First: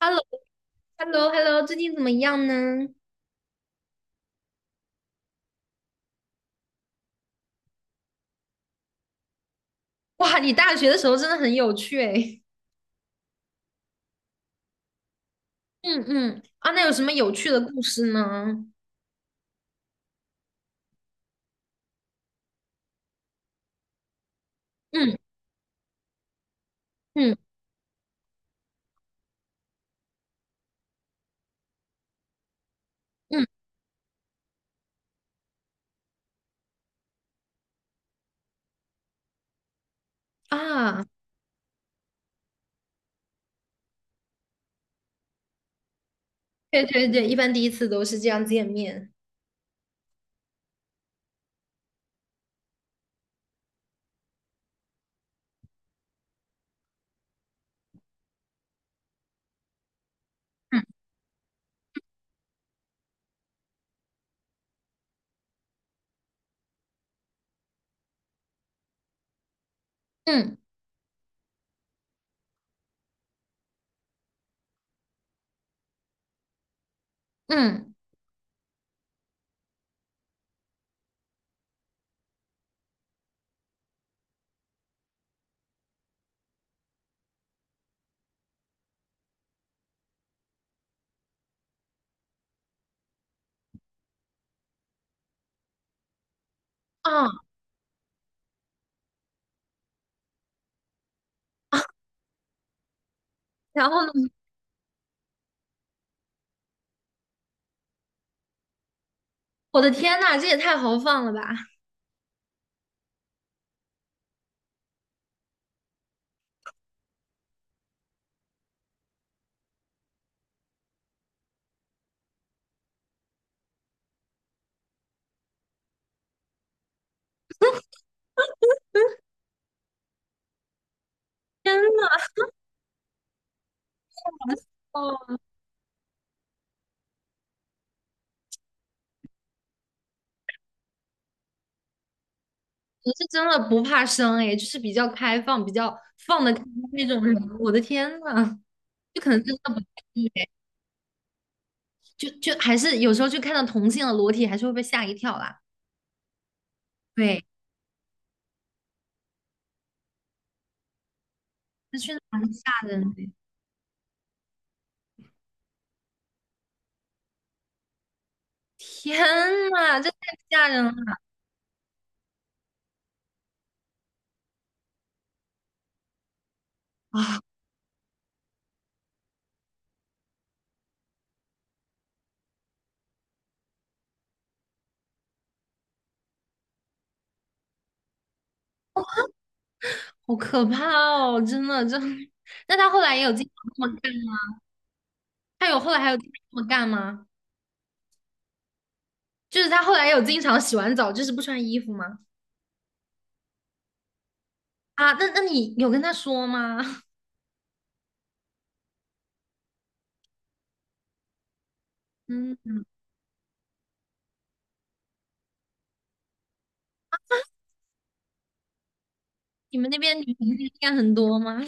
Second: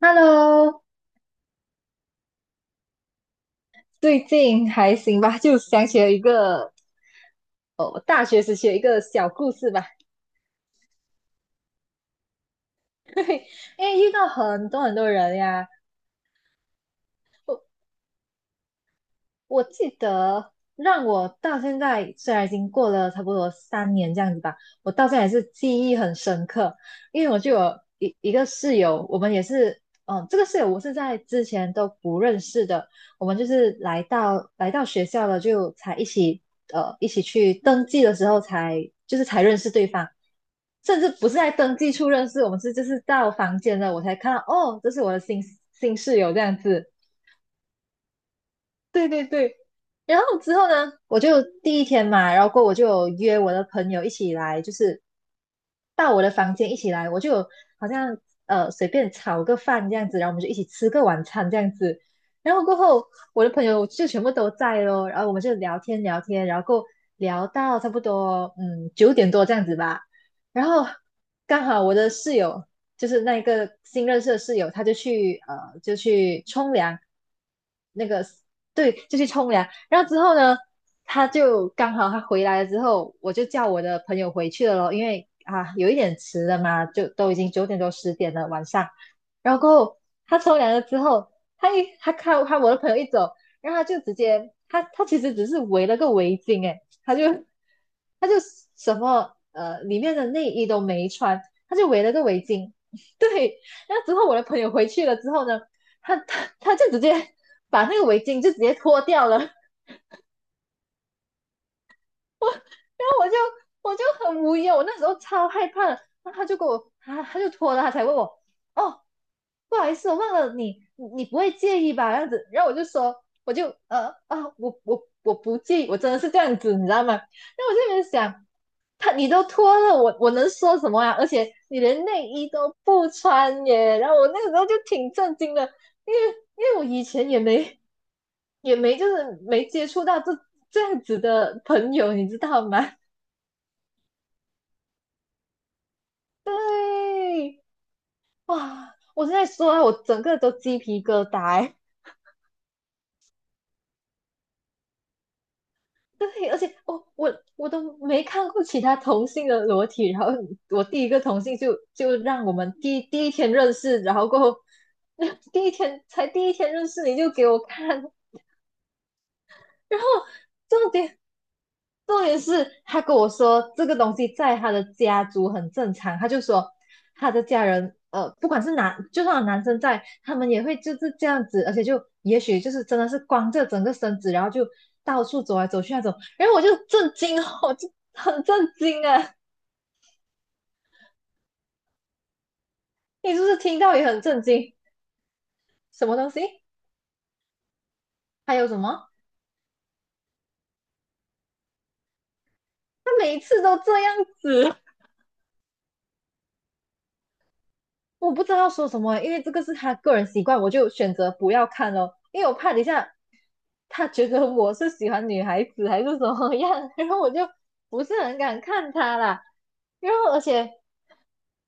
h e l l o Hello，h e l l o h e l l o 最近怎么样呢？最近还行吧？就想起了一个哦，大学时期的一个小故事吧。哇，你大学的时候真的很有趣诶。对，因为遇到很多很多人呀，那有什么有趣的故事呢？我记得让我到现在，虽然已经过了差不多3年这样子吧，我到嗯现在也是记忆很深刻，因为嗯我就有一个室友，我们也是，这个室友我是在之前都不认识的，我们嗯，就是来到学校了，就才一起去登记的时候才就是才认识对方，甚啊，至不是在登记处认识，我们是就是到房间了，我才看到哦，这是我的新室友这样对子。对对，一般第一次都是这样见对面。对对，然后之后呢，我就第一天嘛，然后过后我就有约我的朋友一起来，就是到我的房间一起来，我就有好像随便炒个饭这样子，然后我们就一起吃嗯个晚餐这样子。然后过后，我的朋友就全部都在咯，然后我们就聊天聊天，然后过后聊到差不多九点多这样子吧。嗯然后刚好我的室友就是那一个新认识的室友，他就去就去冲凉，嗯，对，就去冲凉。然后之后呢，他就刚好他回来了之后，我就叫我的朋友回去了咯，因为啊有一点迟了嘛，就都已经九点多10点了晚上。然后过后他冲凉了之后，他看看我的朋友一走，然后他就直接他其实只是围了个围巾，诶，他就啊，他就里面的内衣都没穿，他就围了个围巾。对，然然后后之后呢？我的朋友回去了之后呢，他就直接把那个围巾就直接脱掉了，然我的天呐，这也太豪放了吧 后我就很无语哦我那时候超害怕的然后他就给我他就脱了，他才问我哦，不好意思，我忘了你不会介意吧？这样子，然后我就说我就呃啊我我我不介意，我真的是这样子，你知道吗？然后我就在想。你都脱了，我能说什么啊？而且 天你连呐，内衣都不穿耶，然后我那个时候就挺震哦，惊的，因为因为我以前也没也没就是没接触到这样子的朋友，你知道吗？你是真的不怕生诶，就是比较开放、比较放 得开那种人。对，我的天呐，哇，就我可现能在真说的不啊，太我一整个样都鸡皮疙瘩欸。就还是有时候就看到同性的裸体，还是会被吓一跳啦。对，而且我我对，我都没看过其他同性的裸体，然后我第一个同性就这确就实蛮让我吓们人第第一的。天认识，然后过后 第一天认识你就给我看，天呐，然后这太吓人重了点重点是他跟我说这个东西在他的家族很正常，他就说他啊！的家人，不管是男，就算有男生在，他们也会就是这样子，而且就也许就是真的是光着整个身子，然后就到处走来走去那种，然后我就震惊哦，我就很震惊啊！好可怕哦，真的，真的那他后来也有你是经不常是听这到么也干很震吗？惊？他有后来什还有么经东常西？这么干吗？还有什么？就是他后来有经常洗完澡就是不穿衣服吗？他每一次都这样子，啊，那那你有跟他说吗？我不知道说什么，因为这个是他个人习惯，我就选择不要看咯，因为我嗯，怕等一下他觉得我是喜欢女孩子还是怎么样，然后我就不是很敢看他啦。你们那然边后女而同性且恋很多吗？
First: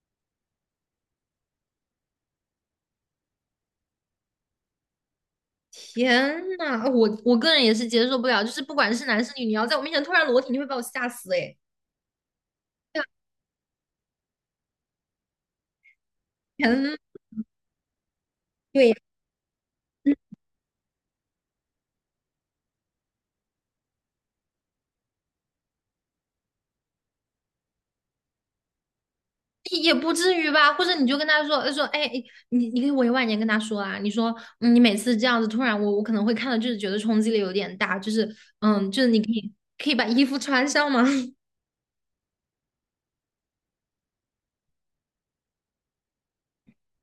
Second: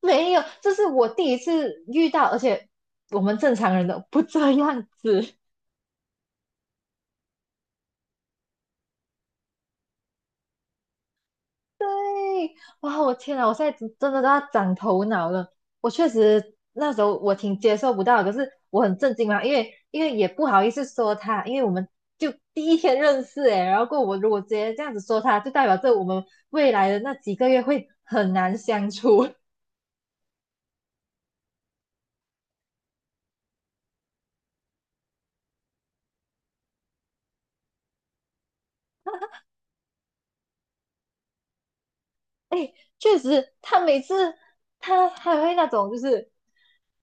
没有，这是我第一次遇到，而且我们正常人都不这样子。天呐，我个人也是接受不了，就是不管是男是女，你要在我面前突然裸体，你会把我吓死哎。哇，我 天呐，我现在真的都要长头脑了。我确实那天，时候我挺接受不到的可是我对呀。很震惊嘛，因为也不好意思说他，因为我们就第一天认识诶，然后过后我如果直接这样子说他，就代表着我们未来的那几个月会很难相处。也不至于吧，或者你就跟他说他说，哎，哎你你可以委婉一点跟他说啊，你说，嗯你每次这样子突然我，我可能会看到，就是觉得冲击力有点大，就是，嗯，就是你可以把衣服穿上吗？哎，确实，他每次还会那种，就是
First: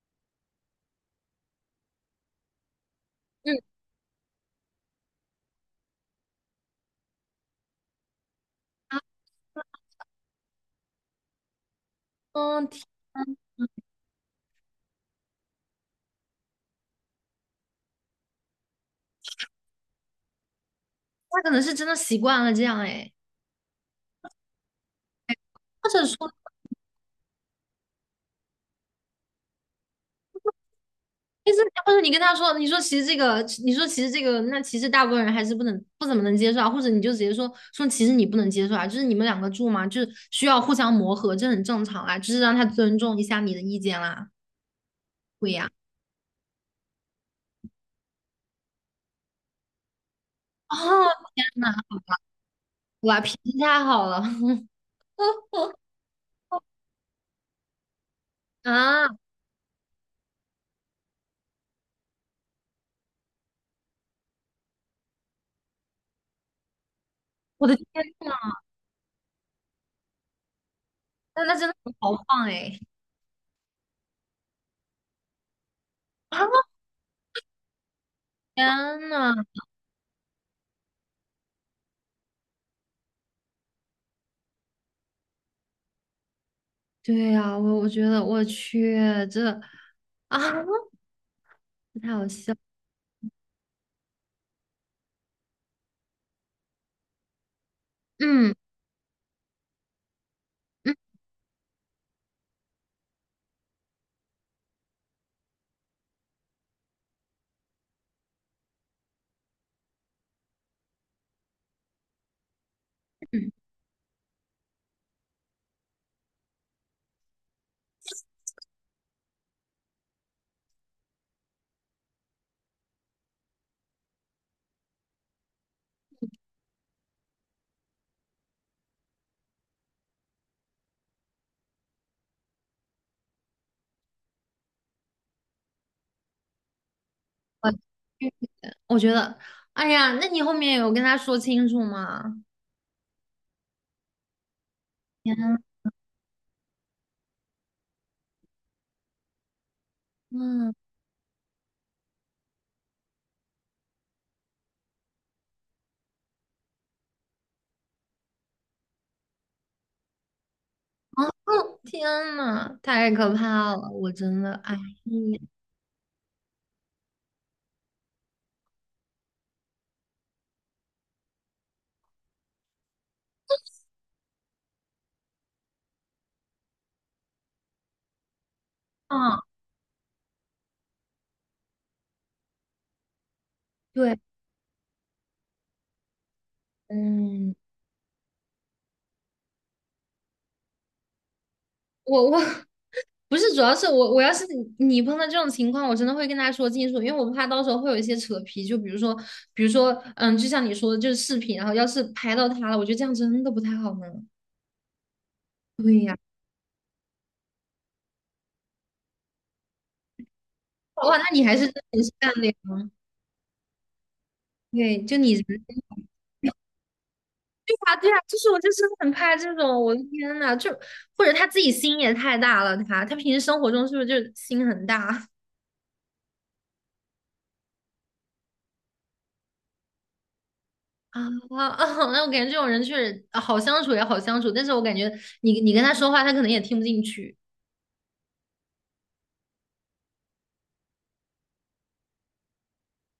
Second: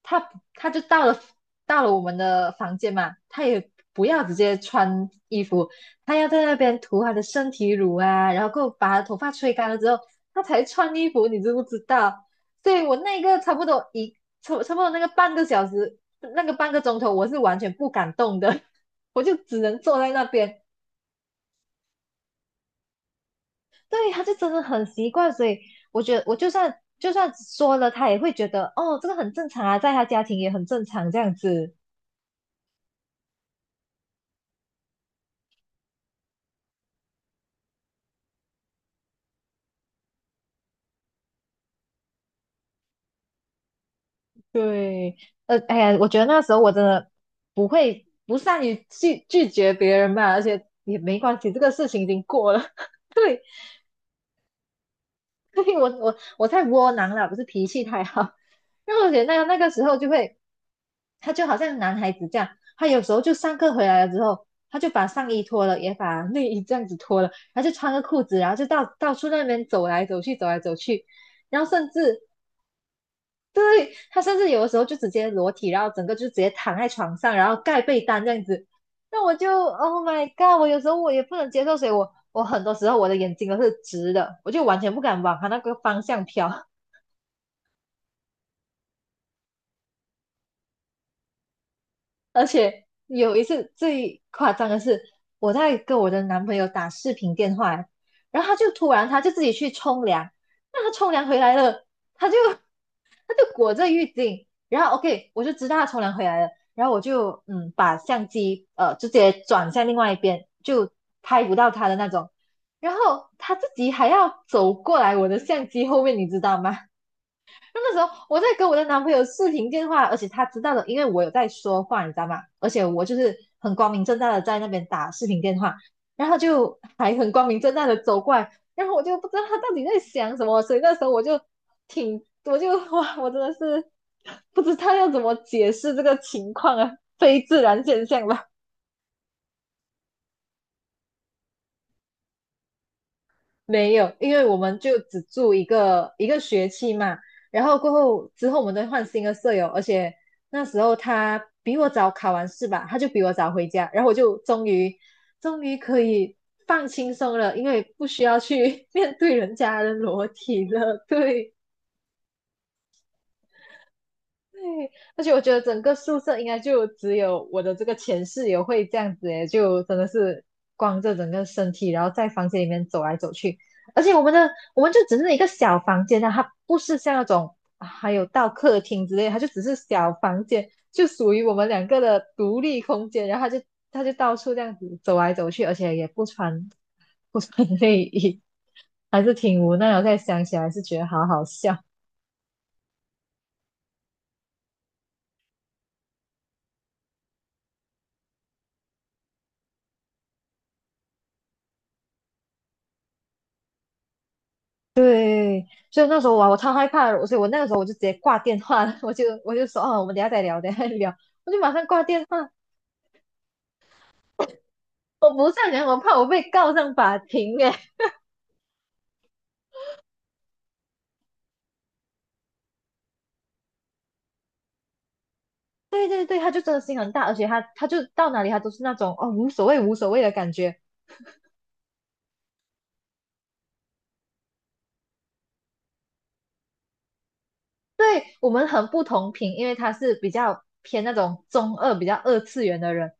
他他就到了我们的房间嘛，他嗯也不要直接穿衣服，他要在那边涂他的身体乳啊，然后给我把啊，他头发吹干了之后，他才穿衣服，你知不知道？嗯，所天以我那啊个差不多一差差不多那个半个小时，那个半个钟头，我是完全不敢动的，我就只能坐在那边。他可能是真的习惯了这样，哎，对，他就真的很习惯，所以或我者觉得说，我就算说了，他也会觉得哦，这个很正常啊，在他家庭也很正常这样其实子。或者你跟他说，你说其实这个，你说其实这个，那其实大部分人还是不怎么能接受啊，或者你就直接说说，其实你不能接受啊，就是你们两个住嘛，就是需要互相磨合，这很正常啦，就是让他尊重一下你的意见啦，对，对呀。哎呀，我觉得那时候我真的不会不善于拒绝别人吧，而且哦，也没关天系，这个呐，事情已经过了。哇，脾对，气太好了 所以 我太窝囊了，不是脾气太好。因为啊！我觉得那个时候就会，他就好像男孩子这样，他有时候就上课回来了之后，他就把上衣脱了，也把内衣这样子脱了，他我就的天穿个裤呐，子，然后就到处那边走来走去，走来走去，那那然真后的甚好至豪放哎！对，他甚至有的时候就直接裸体，然后整个就直啊，接躺在床上，然后盖被单这样子。天那呐，我就 Oh my God！我有时候我也不能接受，所以我很多时候我的眼睛都是直的，我就完全不敢往他那个方向飘。对呀、我我觉得我去这啊，太好而笑。且有一次最夸张的是，我在跟我的男朋友打视频电话，然后嗯他就突然自己去冲凉，那嗯，他冲凉回来了，他就 他就裹着浴巾，然后 OK 我就知道他冲凉回来了，然后我就把相机直接转向另外一边，就拍不到他的那种，然后他自己还要走过来我的相机后面，你知道吗？那时候我在跟我的男朋友视频电话，而且他知道的，因为我有在说话，你知道吗？而且我就是很光明正大的在那边打视频电话，然后就还很光明正大的走过来，然后我就不知道他到底在想什么，所以那时候我就挺，我就 哇，我真的是不知道要怎么解释这个情况啊，非自我然现象去吧。我觉得，哎呀，那你后面有跟他说清楚吗？没有，因为我们就只天住一个学期嘛，然后过后之后我们都换新的舍友，而且那呐，时候他比我早考完试吧，他就比我早回家，然后我就终于可以放轻松了，因为不需要去 面对人家的裸体了。啊，对，天呐，太可怕了！我真的，哎呀，对，而且我觉得整个宿舍应该就只有我的这个前室友会这样子诶，就真的是光着整个身体，然后在房间里面走来走去。而且我们就只是一个小房间啊，它不是像那种啊还有到客厅之类，啊，它就只是小房间，就属于我们两个的独立空间。然后他就对，到处这样子走来走去，而且也不穿不嗯。穿内衣，还是挺无奈的。我在想起来是觉得好好笑。我我 不是，主要是我要是你你碰到这种情况，我真的会跟他说清楚，因为我怕到时候会有一些扯皮，就比如说，比如说，嗯，就像你说的，就是视频，然后要是拍到他了，我觉得这样真的不太好呢。对，对所以呀，那时候哇，我超害怕的，所以我那个时候我就直接挂电话了，我就说哦，我们等一下再聊，等一下再聊，哇，那你我还就是马真的上很挂电善话。良，对，就我你 人不对善良，我怕我被告上法庭耶。啊，对啊，就是我就是很怕这种，我的天呐，就或者他自己心也太大了，他平时生活中是不是就心很大？对对对，他就真的心很大，而且他就到哪里他都是那种哦无所谓无所谓的感觉。啊啊！那我感觉这种人确实啊好相处也好相处，但是我感觉你你跟他说话，他可能也听不进去。对我们很不同频，因为他是比较偏那种中二、比较二次元的人，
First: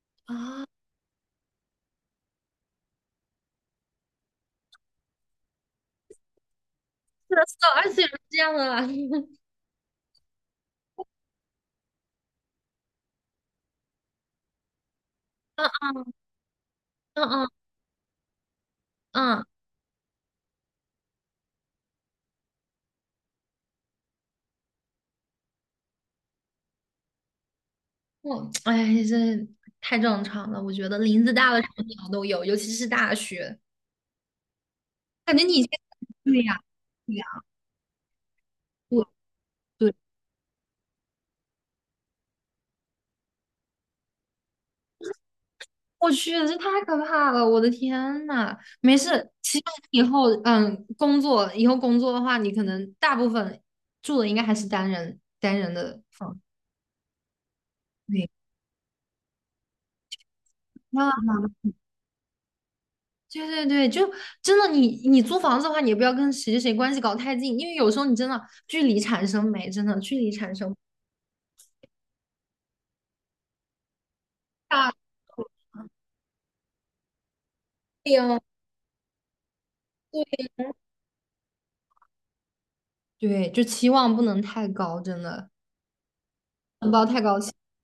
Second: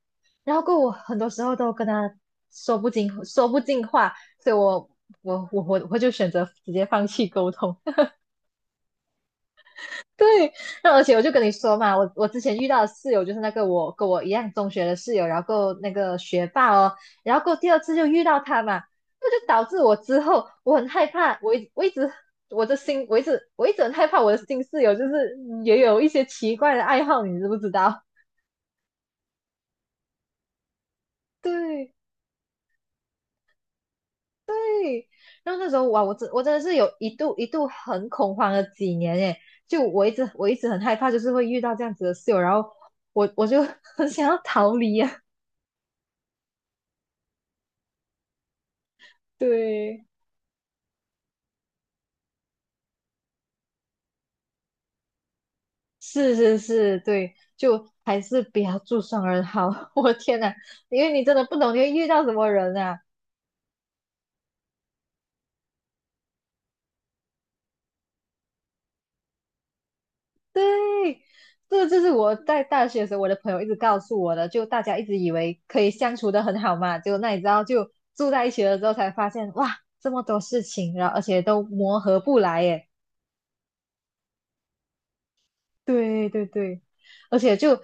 然后过后我很多时候都跟他说不进话，所以我就选择直接放 弃是的，沟是的，通。而且是这样的啦。对，那而且我就跟你说嘛，我之前遇到的室友就是那个我跟我一样中学的室友，然后够那 嗯个学霸哦，然后嗯够第二次就遇到他嘛，嗯那嗯，就导致我之后我很害怕，我一直很害怕我的新室友就是也有一些奇怪的爱好，你知不知道？我哎，这太正常了。我觉得林子 大了什么对，鸟都有，尤其是大学，感觉你然以后前那时候哇，我真对我真呀、的是有对一呀、度一度很恐慌了几我年耶，就对，我一直很害怕，就是会遇到这样子的室友，然后我就 很想要逃离啊，我去，这太可怕了！我的天呐，没事，其实以对。后嗯，工作以后工作的话，你可能大部分住的应该还是单人单人的是房。是是，对，就还对是不要住双人好。我的天呐，因为你啊，真的不懂你会遇到什么人啊。对对对，就真的你你租房子的话，你也不要跟谁谁谁关系搞太近，因为有时候你真的距离产生美，真的距离产生对，这就是我在大学的时候，我的朋友一直告诉我的，就大大家一直以为可以相处的很好嘛，结果那你知道，就住病在一起了之后才发现，哇，这么多事情，然后而且都磨合不来耶。对，就期望不能太高，真的对对对，不要太高，而且就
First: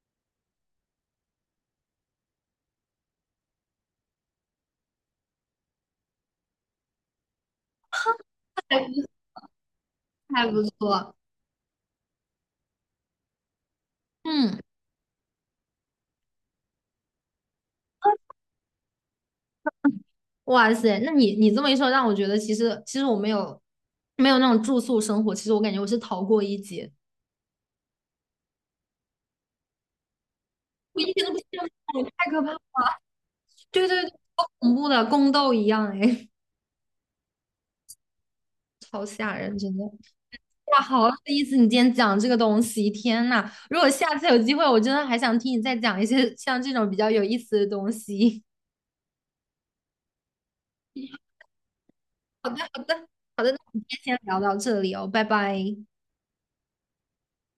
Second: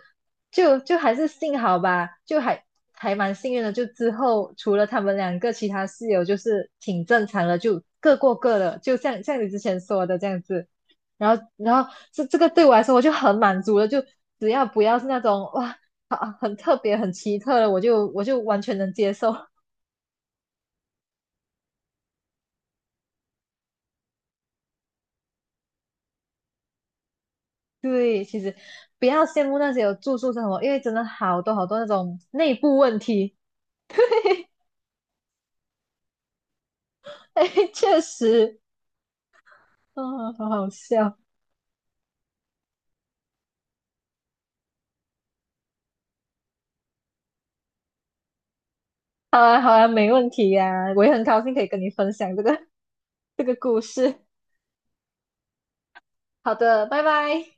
还是幸好吧，就还蛮幸运的。就之后除了他们两个，其他室友就是挺正常的，就各过各的，还就不像你之前说的这样还不子。错。然后这个对我来说我就很满足了，就只嗯，要不要是那种哇啊很特别很奇特的，我就完全能接受。哇塞，那你你这么一说，让我觉得其实其实我没有没有那种住宿生活，其实我感觉我是逃过一劫，对，其实不要羡慕那些有住宿生活，因为真我的一点都不好多羡好多那慕，种太可怕内了，部问题。对对对，好恐怖的宫斗一样哎。哎，确实。哦，好好哇，好有笑。意思！你今天讲这个东西，天呐，如果下次有机会，我真的还想听你再讲一些像这种比较有意思的东西。好啊，好啊，没问题呀、我也很高兴可以跟你分享这个 好的，好的，好这的，个那我故们今天事。先聊到这里哦，拜拜。好的，拜拜。